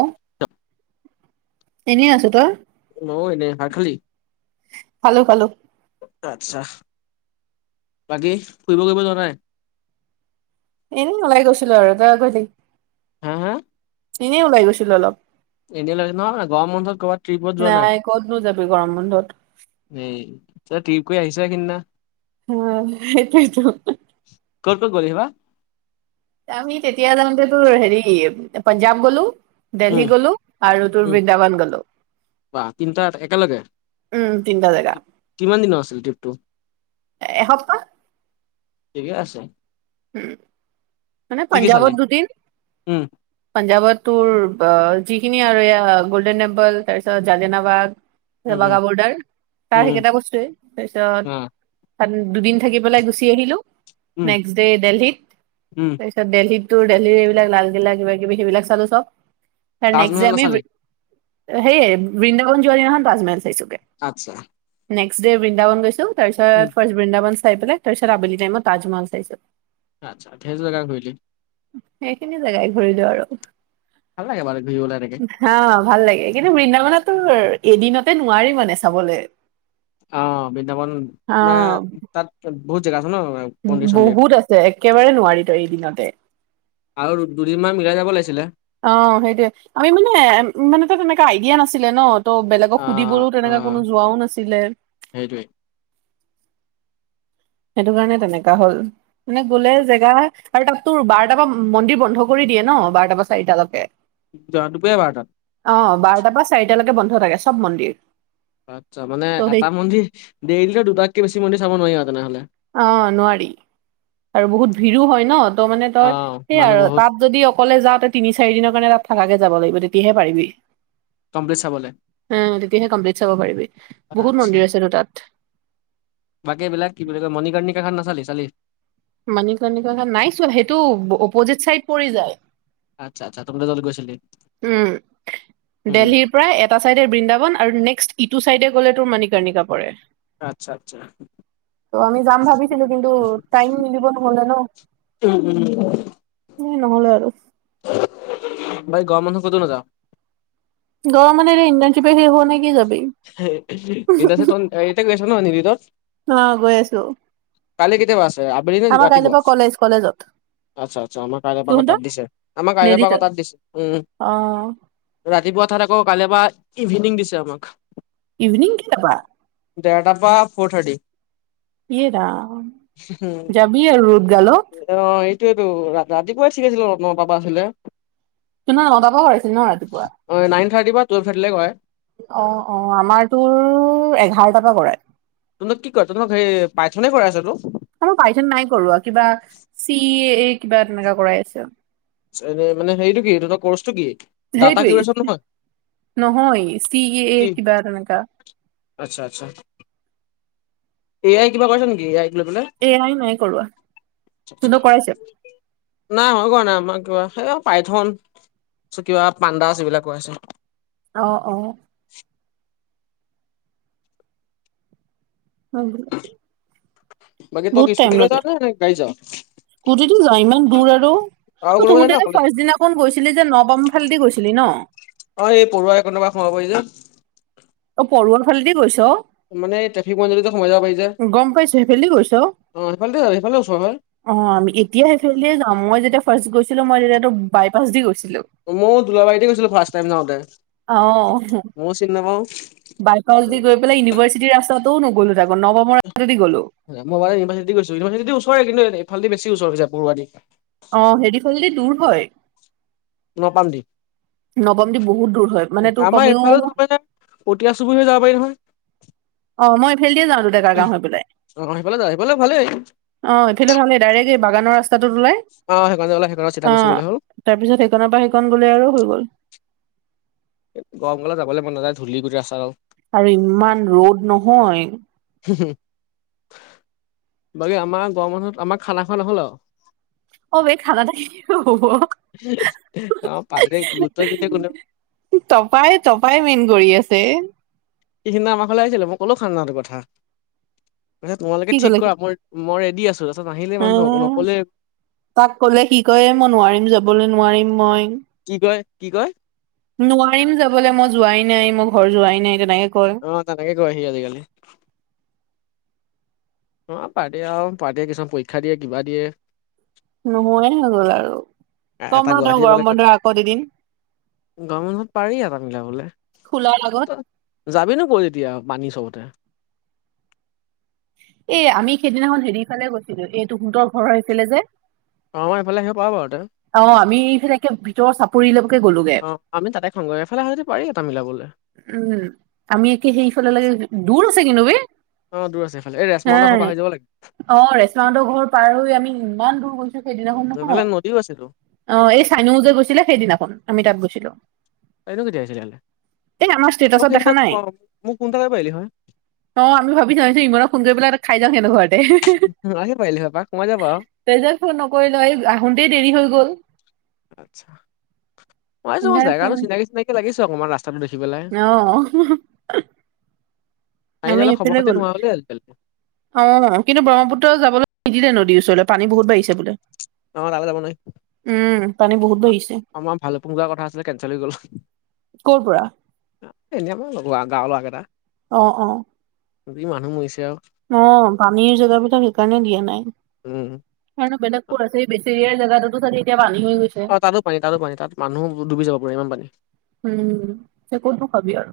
অ', এনেই আছোঁ তই ময়ো এনেই ভাত খালি? খালো খালো। আচ্ছা বাকী ফুৰিব চুৰিব যোৱা নাই এনেই ওলাই গৈছিলো আৰু তাই আগৈটিঙ [unintelligible] হো হো। এনেই ওলাই গৈছিলো অলপ। এনেই ওলাই গৈছ নহয় মানে গৰম বন্ধত কৰ'বাত ট্ৰিপত যোৱা নাই? ক'তনো যাবি গৰম বন্ধত সেই, তই ট্ৰিপ কৰি আহিছহে সিদিনা। সেয়াই, সেইটোৱেটো। ক'ত ক'ত সেইবা? আমি তেতিয়া যাওঁতে তোৰ, হেৰি, পঞ্জাৱ গ'লো। দিল্লী উম গলোঁ আৰু তোৰ উম বৃন্দাবন গলোঁ। বা! তিনিটা একেলগে? উম তিনটা জেগা। কিমান দিনৰ আছিলে ট্ৰিপটো? এসপ্তাহ ঠিকে আছে। উম, মানে কি কি চালি পঞ্জাৱত দুদিন। উম পাঞ্জাৱত তোৰ ব যিখিনি আৰু এয়া গল্ডেন টেম্পল তাপিছতূ জালিয়ানাবাগ উম উম [unintelligible] বৰ্ডাৰ। তাৰ উম উম সেইকেইটা বস্তুৱেই। তাৰপিছত অ তাত দুদিন থাকি পেলাই গুচি আহিলোঁ। উম নেক্সট ডে দিল্লীত। উম তাৰপিছত তাত, দিল্লীত তোৰ, দিল্লীৰ এইবিলাক- লালকিল্লা, কিবা কিবি, সেইবিলাক চালোঁ চব। তাৰ নেক্সট ডে, তাজমহল আমি নাচালি হেৰি, বৃন্দাবন যোৱা দিনাখন তাজমহল চাইছোঁগে। আচ্ছা! নেক্সট ডে, বৃন্দাবন গৈছোঁ। উম তাৰপিছত, ফাৰ্ষ্ট বৃন্দাবন চাই পেলাই, তাৰপিছত আবেলি টাইমত তাজমল চাইছোঁ। আচ্ছা! ধেই জেগা ঘূৰিলি? সেইখিনি জেগাই ঘূৰিলো আৰু। ভাল লাগে বাৰু ঘূৰিবলৈ এনেকে! হা! ভাল লাগে। কিন্তু, বৃন্দাবনত তোৰ, এদিনতে নোৱাৰি মানে চাবলৈ। অ' বৃন্দাবন, মানে, তাত বহুত জেগা আছে ন'? মন্দিৰ চন্দিৰ বহুত আছে! একেবাৰে নোৱাৰি তই এদিনতে। আৰু দুদিনমান মিলাই যাব লাগিছিলে? অ'! সেইটোৱে। আমি মানে, ইমান এটা তেনেকুৱা আইডিয়া নাছিলে ন'। ত' বেলেগক অ', সুধিবলৈ তেনেকা অ', কোনো যোৱাও নাছিলে। সেইটোৱে! সেইটো কাৰণে তেনেকা হ'ল। মানে, গ'লে জেগা আৰু তাত তোৰ, বাৰটাৰ পৰা মন্দিৰ বন্ধ কৰি দিয়ে ন'! বাৰটাৰ পা চাৰিটালৈকে। দুপৰীয়া বাৰটাত? অ'! বাৰটা পৰা চাৰিটালৈকে বন্ধ থাকে চব মন্দিৰ। আচ্ছা! মানে, ত সেই এটা মন্দিৰ দেৰিলৈকে দুটাতকৈ বেছি মন্দিৰ চাব নোৱাৰিম আৰু তেনেহ'লে! অ'! নোৱাৰি আৰু বহুত ভিৰো হয় ন'! ত' মানে, তই, অ', হেই মানুহ আৰু বহুত তাত যদি অকলে যাওঁ? তই, তিনি, চাৰি দিনৰ কাৰণে তাত থাকাকে যাব লাগিব। তেতিয়াহে পাৰিবি? কমপ্লিট চাবলে অ'! তেতিয়াহে কমপ্লিট চাব পাৰিবি। বহুত আচ্ছা মন্দিৰ আছেতো তাত। বাকী এইবিলাক, কি বুলি কয়? মণিকৰ্নিকা খন নাচালি, চালি? মানিকাৰ্নিকা খন, নাই চোৱা! সেইটো অপজিত চাইড পৰি যায়। আচ্ছ! আচ্ছা! তহঁতি তালৈ গৈছিলি? উম! উম দিল্লীৰ পৰা এটা চাইডে, বৃন্দাবন আৰু নেক্সট ইটো চাইডে গ'লে, তোৰ মণিকাৰ্নিকা পৰে। আচ্ছা! আচ্ছা! ত' আমি যাম ভাবিছিলোঁ! কিন্তু, টাইম মিলিব নহ'লে ন'। উম, উম। এ, নহ'লে আৰু। [unintelligible] ভাই গৰম বন্ধত ক'তো নেযাওঁ? গৰম মানে, ইণ্টাৰ্নছিপে শেষ হোৱা নাই। কি যাবি? [unintelligible] ইন্টাৰ্নছিপ তহঁত হৰিয়ে গৈ আছ ন'? [unintelligible] অ'! গৈ আছোঁ। কালি কেতিয়া পৰা আছে? আবেলি নে ৰাতিপুৱা? পৰা কলেজ কলেজত আচ্ছা, আচ্ছা। আমাৰ কাইলৈ পা ক' তহঁতৰ তাত দিছে, আমাৰ কাইলৈ নেদি পা তই ক' তাত দিছে। উম! অ'! ৰাতিপুৱা তাত আকৌ, কাইলৈৰ পৰা ইভিনিং দিছে আমাক। ইভিনিং কেইটা পা? ডেৰটা পৰা, ফ'ৰ থাৰ্টি। ইয়ে ৰাম! উম, যাবি আৰু ৰ'দ গালত। অ'! এইটোৱেটো, ৰাতিপুৱাই [unintelligible] নটা পৰা আছিলে। সিদিনা নতা পৰা [unintelligible] ন ৰাতিপুৱা? অ', নাইন থাৰ্টি পৰা টুৱেলভ থাৰ্টি লৈ কৰাই। অ'! অ'! আমাৰ তোৰ, এঘাৰটা পৰা কৰায়। তহঁতক কি কয়? তহঁতক হে পাইথনে কৰাই আছেতো? আমাক পাই থন নাই কৰোৱা। কিবা চি এ এ কিবা তেনেকা কৰাই আছে। এনে মানে হেৰিটো কি, তহঁতৰ কৰ্চটো কি? ডাটা সেইটোৱেই। কিউৰেচন নহয় নহয় চি এ এ কি কিবা তেনেকা। আচ্ছা- আচ্ছা। এ আই কিবা কৰিছে নেকি? এ আই লৈ পেলাই? এ আই নাই কৰোৱা। যোনটো কৰাইছে নাই আমাকো কৰাৱা নাই, আমাক কিবা সেইয়া পাইথন চ কিবা পাণ্ডাছ এইবিলাক কৰাইছে। অ', অ'। বহুত টাইম লাগে। [unintelligible] গাই যাওঁ। কুটিটো যাওঁ, ইমান দূৰ আৰু। আৰু অ', কোনোবা যায় নে তুহঁতে যে অকলে যাৱ? ফাৰ্ষ্ট দিনাখন গৈছিলি যে ন'বাম ফালেদি গৈছিলি ন? অ', এই পৰুৱা এইকনৰ পৰা সোমাব পৰি যে। অ', পৰুৱাৰ ফালেদি গৈছ? মানে এই ট্ৰেফিক পইন্ট দি সমাই যাব পাৰি যে। গম পাইছো সেইফালেদি গৈছ সেইফালে দি সেইফালেও দি ওচৰ হয়্। অ', আমি এতিয়া সেইফালে যাওঁ। মই যেতিয়া ফাৰ্ষ্ট গৈছিলোঁ মই তেতিয়ো বাইপাছ দি গৈছিলোঁ। ময়ো দুলাৰীতে গৈছিলোঁ ফাৰ্ষ্ট টাইম যাওঁতে। অ'। ময়ো চিনি নাপাওঁ। বাইপাছ দি গৈ পেলাই ইউনিভাৰৰ্চিটিৰ ৰাস্তাও নগ'লোঁ তাকো, নৱমৰ ৰাস্তা দি গ'লোঁ। মই বাৰু ইউনিভাৰ্চি দি গৈছোঁ। ইউনিভাৰ্চিটি দি ওচৰে কিন্তু এইফলে দি বেছি ওচৰ হৈ জাই পৰুৱা দি। অ', হেৰিফলদি দূৰ হয়। ন'পাম দি। ন'ৱম দি বহুত দূৰ হয় মানে তোৰ আমাৰ কমেও এইফালে যাব পাৰে পতিয়া চুবুৰি হৈ যাব পাৰি নহয়। অ', মই ইফেল দিয়ে যাওঁতো ডেকা গাওঁ হৈ পেলাই। অ সেইফালে যায়, সেইফালে ভালেই অ', এইফালে ভালেই দাৰেক্ এই বাগানৰ ৰাস্তাটোত ওলাই। অ', হেইকনতে ওলাই হেইকনত চিধা গুচি গ'লে হল। তাৰপিছত সেইকনৰ পৰা সেইকণ গ'লে আৰু হৈ গ'ল। গৰম কালত যাবলৈ মন নাযায় ধূলি গোটেই ৰাস্তাডাল। আৰু ইমান ৰ'দ নহয়। হুম। বাকী আমাৰ গৰম বন্ধত আমাৰ খানা খোৱা নহ'ল আৰু। অ বে খানা এটা কি হ'ব আমাৰ পাৰ্টিয়ে গুৰুত্ব নিদিয়ে কোনেও। তপাই-তপাই মেইন কৰি আছে। সিদিনা আমাৰ ঘৰলে আহিছিলে, মই কলোঁ খানাটো কথা। কৈছে তোমালোকে কি ঠিক ক'লে সি কৰা মই-মই ৰেডি আছোঁ। তাৰপাছত নাহিলে অ মানুহ নকলে তাক কলে সি কয়ে মই নোৱাৰিম যাবলৈ নোৱাৰিম মই। কি কয়, কি কয়? নোৱাৰিম যাবলৈ, মই যোৱাই নাই, মই ঘৰ যোৱাই নাই তেনেকে কয়। অ', তেনেকে কয় সি আজিকালি। অ', পাৰ্টিয়ে আৰু পাৰ্টীয়ে কিছুমান পৰীক্ষা দিয়ে কিবা দিয়ে। নোহোৱাই হৈ গ'ল আৰু। কম এটা ৰ তাক গুৱাহাটী গৰম পালেগৈ বন্ধত আকৌ এদিন। গৰম বন্ধত পাৰি এটা মিলাবলে। খোলাৰ আগত ত যাবি নো ক'ত এতিয়া, পানী চবতে? এ আমি সেইদিনাখন হেৰিফালে গৈছিলোঁ, এই তহঁতৰ ঘৰৰ হৈছিলে যে। আমাৰ এইফালে আহিব পাৰ বাৰু তই। অ', আমি এইফালে একে ভিতৰ চাপৰিলৈকে গ'লোঁগে। অ আমি তাতে খাওঁগৈ, এইফালে হলে যদি পাৰি এটা মিলাবলৈ। উম আমি একে সেইফালে লে দূৰ আছে কিন্তু বে? অ দূৰ আছে এইফালে এই হে ৰেচমাহতৰ ঘৰ পাৰ হৈ যাব লাগিব। অ', ৰেশ্মা হঁতৰ ঘৰ পাৰ হৈ আমি ইমান দূৰ গৈছোঁ সেইদিনাখন নহয়। শিও আছে তো। অ এই চাইনও যে গৈছিলে সেইদিনাখন আমি তাত গৈছিলো। তাইনো কেতিয়া আহিছিলে ইয়ালে? এই আমাৰ অ ষ্টেটাচত তই দেখা নাই মোক ফোন এটা কৰিব পাৰিলি হয়? অ আমি ভাবি এই ইমান সোন কৰি পিলাই খাই যাওঁ সেনেক ঘৰতে হেহে। উম আহি পাৰিলি বাপাক কমই যাবা। তই যে ফোন নকৰিলে এই আহোতেই দেৰি হৈ গল। আচ্ছা, পাইযাব সেইকাৰণে জেগাটো চিনাকি -চিনাকি লাগিছে অকণমান ৰাস্তাটো দেখি পেলাই। অ অ হুহু। সেইকাৰণে এইফালে খবৰ- খাতি গ'লো লোৱা হলে হয় চুন। অ কিন্তু ব্ৰহ্মপুত্ৰ যাবলৈ নিদিলে নদীৰ ওচৰলৈ পানী বহুত বাঢ়িছে বোলে। নালো পান [inaudible] উম, পানী বহুত অ বাঢ়িছে আমাৰ ভালোকপুং যোৱা কথা আছিলে কেনচেল হৈ গ'ল। ক'ৰ পৰা এনেও লগ গাঁও গাঁওৰল'ৰা কেইটা। অ অ। দুদিন মানুহ মৰিছে আৰু। অ পানীৰ জেগাবিলাক সেইকাৰণে দিয়া নাই। উম হেনো বেলেগ ক'ত আছে বেছেৰি জেগাতো এতিয়া পানী হৈ গৈছে। অ তাতো পানী তাতো পানী তাত মানুহ ডুবি যাব পাৰে ইমান পানী। উম তে ক'তো খাবি আৰু?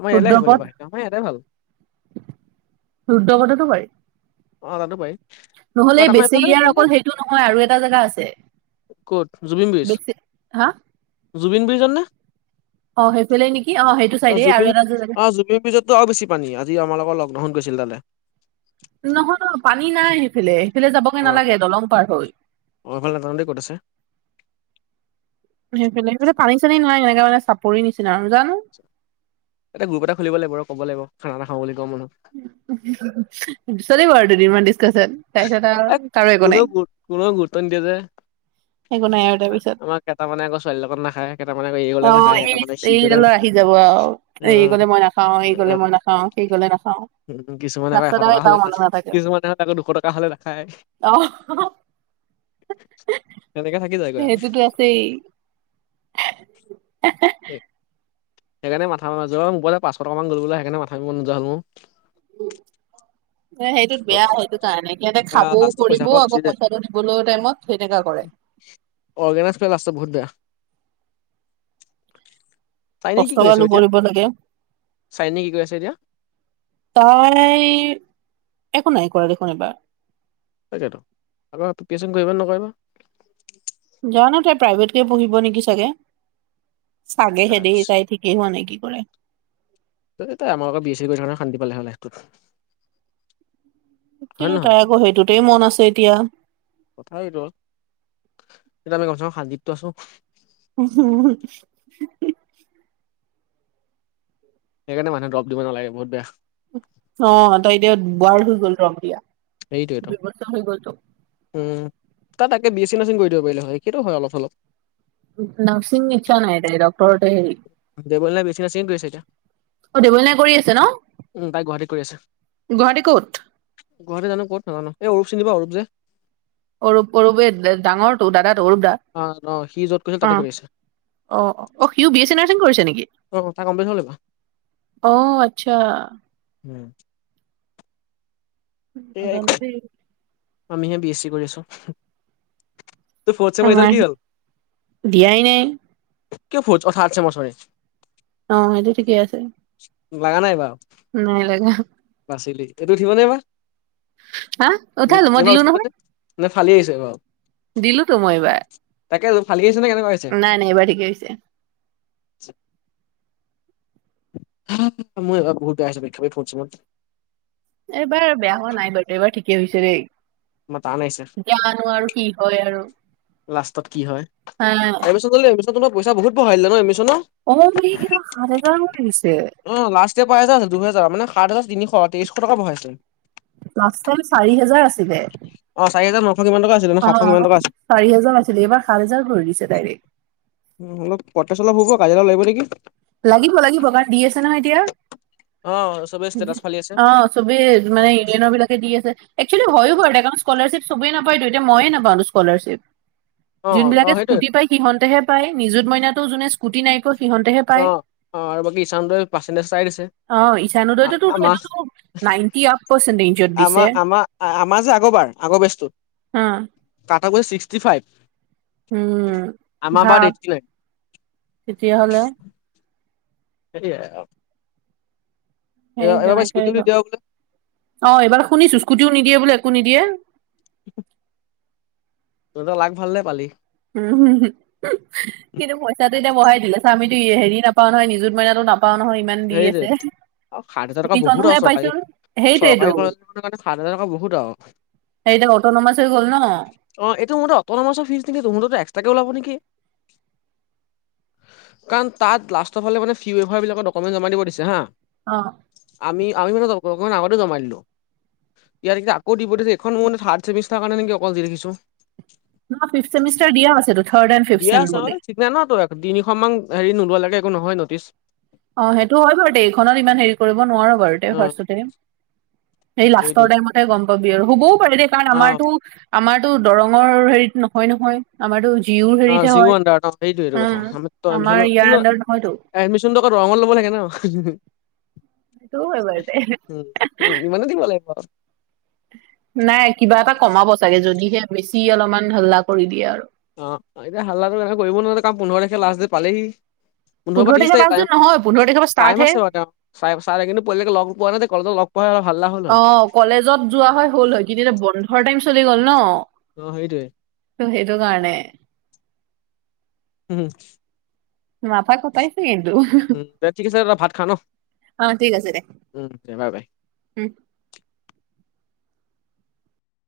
আমাৰ ইয়ালে আহিব লাগিব, আমাৰ ইয়ালে ভাল। দুদ্ধ কটোটো বাৰি। অ তাতো পাৰি। নহলে বাট এই আমাৰ বেচে এইফালে ইয়াৰ ভালে অকল সেইটো নহয় আৰু এটা জেগা আছে? ক'ত জুবিন বিজ, বেচে হা জুবিন ব্ৰিজৰ নে? অ' সেইফালে নেকি সেইটো অ চাইডে আৰু জুবিন, এটা যে জেগা অ জুবিন ব্ৰিজত তো আৰু বেছি পানী আজি আমাৰ লগত লগডাউন গৈছিল তালে। নহয় ন পানী নাই সেইফালে, সেইফালে যাবগে নালাগে দলং পাৰ হৈ। অঁ সেইফালে নাজানো দেই ক'ত আছে। সেইফালে পানী-চানী নাই এনেকা মানে চাপৰি নিচিনা আৰু জানো। আচ্ছা, এটা গ্ৰুপ এটা খুলিব লাগিব ৰ ক'ব লাগিব, খানা এটা খাওঁ বুলি গৰম বন্ধত। উ হুহুহু চলিব দুদিনমান ডিছকাচন। হা এ কোনেও কোনেও গুৰুত্ব নিদিয়া যে? একো নাই তাৰপিছত আমাৰ কেইটামানে আকৌ ছোৱালী লগত নাখায় কেইটামানে আকৌ এৰি গলে নাখায়। সেইচ, কেইটামানে সি গ'লে এইডালে আহি নাখায়। যাব আৰু এই অ', গলে মই নাখাওঁ, এই গলে মই নাখাওঁ, সেই গলে নাখাওঁ। উম কিছুমান আকৌ এশ টকা হলে না কিছুমান হলে আকৌ দুশ টকা হ লে নাখায়, অ তেনেকে থাকি যায়। সেইটোতো আছেই এহ। সে সেইকাৰণে মাথা মাৰি জন পাঁচশ টকা মান গ'লে সেইকাৰণে মাথা মাৰিব নোযোৱা হ'ল মোৰ। উম অ। এ সেইটোত বেয়া সেইটো কাৰণে সিহঁতে আহ খাবও, লাষ্টত পইচা কৰিবও সোপা গুচি আকৌ যায়। পইচাটো দিবলৈও টাইমত সেনেকা কৰে। অৰ্গেনাইজ কৰিলে লাষ্টত বহুত বেয়া। তাকে কষ্ট কি কৰি আছ গালো এতিয়া? কৰিব লাগে চাইনি কি কৰি আছে এতিয়া? তই একো নাই কৰা দেখোন এইবাৰ। তাকেতো আকৌ প্ৰিপিয়েশ্যন কৰিব নে নকৰিব? জানো তাই প্ৰাইভেটকে পঢ়িব নেকি চাগে? চাগেহে দেই, আচ্ছা। তাই ঠি সি মানে কি কৰে? তহ তাই আমাৰ লগত বি চি কৰি থকা হলে শান্তি পালে হলে লাইফটোত। হয় নে কিন্তু নহয়? তাই আক সেইটোতেই মন আছে এতিয়া। কথা এইটো এতিয়া আমি গমছ হানগিতটো আছো। হু হু হু। সেইকাৰণে মানুহে ডব দিব নালাগে বহুত বেয়া। অ তই এতিয়া বোৱাৰ হৈ গল ৰং দিয়া। সেইতোৱেটো। দুই বছৰ হৈ গ'লতো উম, তাত তাকে বি এছ চি নাৰ্চিং কৰি দিব পাৰিলে হয়। সেইটো হয়। অলপ অলপ নাৰ্চিং ইচ্ছা নাই। তাইৰ, ডক্টৰত হে হেৰি দেবলিনাই বিজনেছিং কৰিছে এতিয়া অ দেৱলিনাই কৰি আছে নহ, উম তাই গুৱাহাটীত কৰি আছে। গুৱাহাটীৰ কত? গুৱাহাটী জানো কত নাজানো। এই অৰূপ চিনি পাৱ অৰূপ যে অৰূপ, অৰূপে দে ডাঙৰটো দাদাটো অৰূপ দা। অহ অহ, সি যত কৰি আছে, অ তাতে কৰি আছোঁ। অ, অ সিও বি এছ চি নাৰ্চিং কৰিছে নেকি? অ' তাৰ কমপ্লিট হ'ল এইবাৰ। অ আচ্ছা। [inaudible] এয়াই ক, নাজানো দেই আমিহে বি এছ চি কৰি আছোঁ। তোৰ ফৰ্থছেমৰ আমাৰ ৰিজাল্ট কি হল? দিয়াই নাই কিয় ফৰ্থ অ থাৰ্ড ছেম, চৰি অ সেইটো ঠিকেই আছে। লাগা নাই বাও। নাই লাগা হা উহ, উঠালো মই এইবাৰ দিলো উচৰত নে? নে ফালি আহিছে এইবাৰো দিলোটো মই এইবাৰ। ফালি আহিছে নে কেনেকুৱা আহিছে নাই নাই এইবাৰ ঠিকেই হৈছে। মোৰ এইবাৰ বহুত বেয়া হৈছে। পৰীক্ষা বে ফৰ্থ ছেমত। এইবাৰ বেয়া হোৱা নাই বাৰু, এইবাৰ ঠিকেই হৈছে দেই। আমাৰ টান আহিছে। জানো আৰু কি হয় আৰু লাষ্টত কি হয়। হা এডমিচন ললে এডমিচন লোৱা পইচা বহুত বঢ়াই দিলে নহ এডমিচনৰ অ এইবেলি যে সাত হাজাৰ লৈ লৈছে। অ, লাষ্ট ইয়েৰ পৰা এহেজাৰ আছিল। দুহেজাৰ, মানে সাত হাজাৰ তিনিশ, তেইশ টকা বঢ়াইছে। লাষ্ট টাইম চাৰি হেজাৰ আছিলে। অ চাৰি হেজাৰ ন অহ, চাৰি হাজাৰ আছিলে। এইবাৰ সাত হেজাৰ কৰি দিছে ডাইৰেক্ট। উম, অলপ প্ৰতেষ্ট অলপ হব। কাজিয়া অলপ লাগিব নেকি লাগিব লাগিব। কাৰণ দি আছে নহয় এতিয়া, অ চবে ষ্টেটাছ ফালি আছে ‌ অহ চবেই মানে ইউনিয়নৰ বিলাকে দি আছে। একচুৱেলি হয়ো হয়। মানে স্কলাৰশ্বিপ চবেই নাপায়টো, এতিয়া মইয়ে নাপালো স্কলাৰশ্বিপ। অ অ যোনবিলাকে সেইটোৱে স্কুটি পায় সিহঁতেহে পায়। নিযুত মইনাটো যোনে স্কুটি নাইপোৱা অ অ আৰু বাকী ইচান, উদয় পাৰ্চেণ্টিজ চাই দিছে। অ ইচান, উদয়তোটো আমাৰ সেইতোটো নাইনটি আপ পাৰ্চেণ্টজত দিছে। আমাৰ আমাৰ আমাৰ যে আগৰবাৰ, আগৰ বেজটোত আ তাত গুড়ি ছিক্সটি ফাইভ। উম, আমাৰ বাৰত ভাৱ এইটটি নাইন তেতিয়া হলে সেইটোৱে আও। সেই পৰা তেনেকাই স্কুটি বুলি হয়। দিয়া বোলে অ এইবাৰ শুনিছো, স্কুটিও নিদিয়ে বোলে, একো নিদিয়ে [inaudible] তহঁতৰ লাক ভাল দেই পালি। উম কিন্তু পইচাটো এতিয়া বঢ়াই দিলে ছাহ আমিতো হেৰি নাপাওঁ নহয় নিজুত মাইনাটো না পাওঁ নহয় ইমান দি সেইটোৱে আছে আৰু সাত হাজাৰ টকা স্কুটিখনহে পাইছো সেইটোৱেতো সেইটো কাৰণে সাত হাজাৰ টকা বহুত আও হে এতিয়া, অট নমাই থৈ গল নহ অ এইটো মোৰ মতে অট নমাছৰ ফিছখিনি মুঠতে এক্সট্ৰাকে উলাব নেকি কাৰণ তাত লাষ্টফালে মানে ফিৱেভাৰ বিলাকত ডকুমেণ্ট জমা দিব দিছে হাঁ। অঁ। আমি আমি মানে ডকু ডকুমেণ্ট আগতে জমা দিলোঁ। ইয়াত একেটা দেখিছা আকৌ দিব দিছে এইখন মোৰ মানে থাৰ্ড ছেমিষ্টাৰ কাৰণে নেকি অকল? যি দেখিছোঁ। ন' ফিফ ছেমিষ্টাৰ দিয়া আছেটো থাৰ্ড এণ্ড ফিফছেম বুলি। জান তই এক তিনিখন মান হেৰি নোলোৱা লৈকে একো নহয় নটিচ। অহ সেইটো হয় বাৰু দে এইখনত ইমান হেৰি কৰিব নোৱাৰো বাৰু তে অ ফাৰ্ষ্ট তে এই সেইটোৱে লাষ্টৰ টাইমতহে গম পাবি আৰু হ'বও পাৰে দেই কাৰণ অ আমাৰতো আমাৰতো দৰঙৰ হেৰিত নহয় নহয় আমাৰতো জিউও অ হেৰিতহে জিঅ' হয় আণ্ডাৰত অ সেইটোৱে সেইটো কথা উম আমাৰ ইয়াৰ আন্ডাৰ নহয়তো এডমিশ্যনটো আকৌ দৰঙত ল'ব লাগে ন হু হু সেইটো হয় বাৰু দে উম ইমানে দিব লাগিব নাই কিবা এটা কমাব চাগে যদিহে বেছি অলপমান হল্লা কৰি দিয়ে আৰু অহ এতিয়া হাল্লাটো এনে কৰিব নোৱাৰো কাম পোন্ধৰ তাৰিখে লষ্ট পালেহি পোন্ধৰ পৰা ত্ৰিশ তাৰিখে লাষ্ট ডেট টাইম নহয় পোন্ধৰ তাৰিখৰ পৰা টাইম ষ্টাৰ্টহে আছে বাৰু তেওঁ ছাই ছাৰে কিন্তু পলিলেকে লগ পোৱা নাই তে কলেজত লগ পোৱা হ'লে হাল্লা হ'ল অ হয় [unintelligible] কলেজত যোৱা হয় হ'ল হয় কিন্তু এতিয়া বন্ধৰ টাইম চলি গ'ল ন অহ সেইটোৱেই তো সেইকাৰণে উম মাঠা খটাইছে কিন্তু উম দে ঠিক আছে দাদা ভাত খা ন অহ ঠিক আছে দে উম দে বাই বাই উম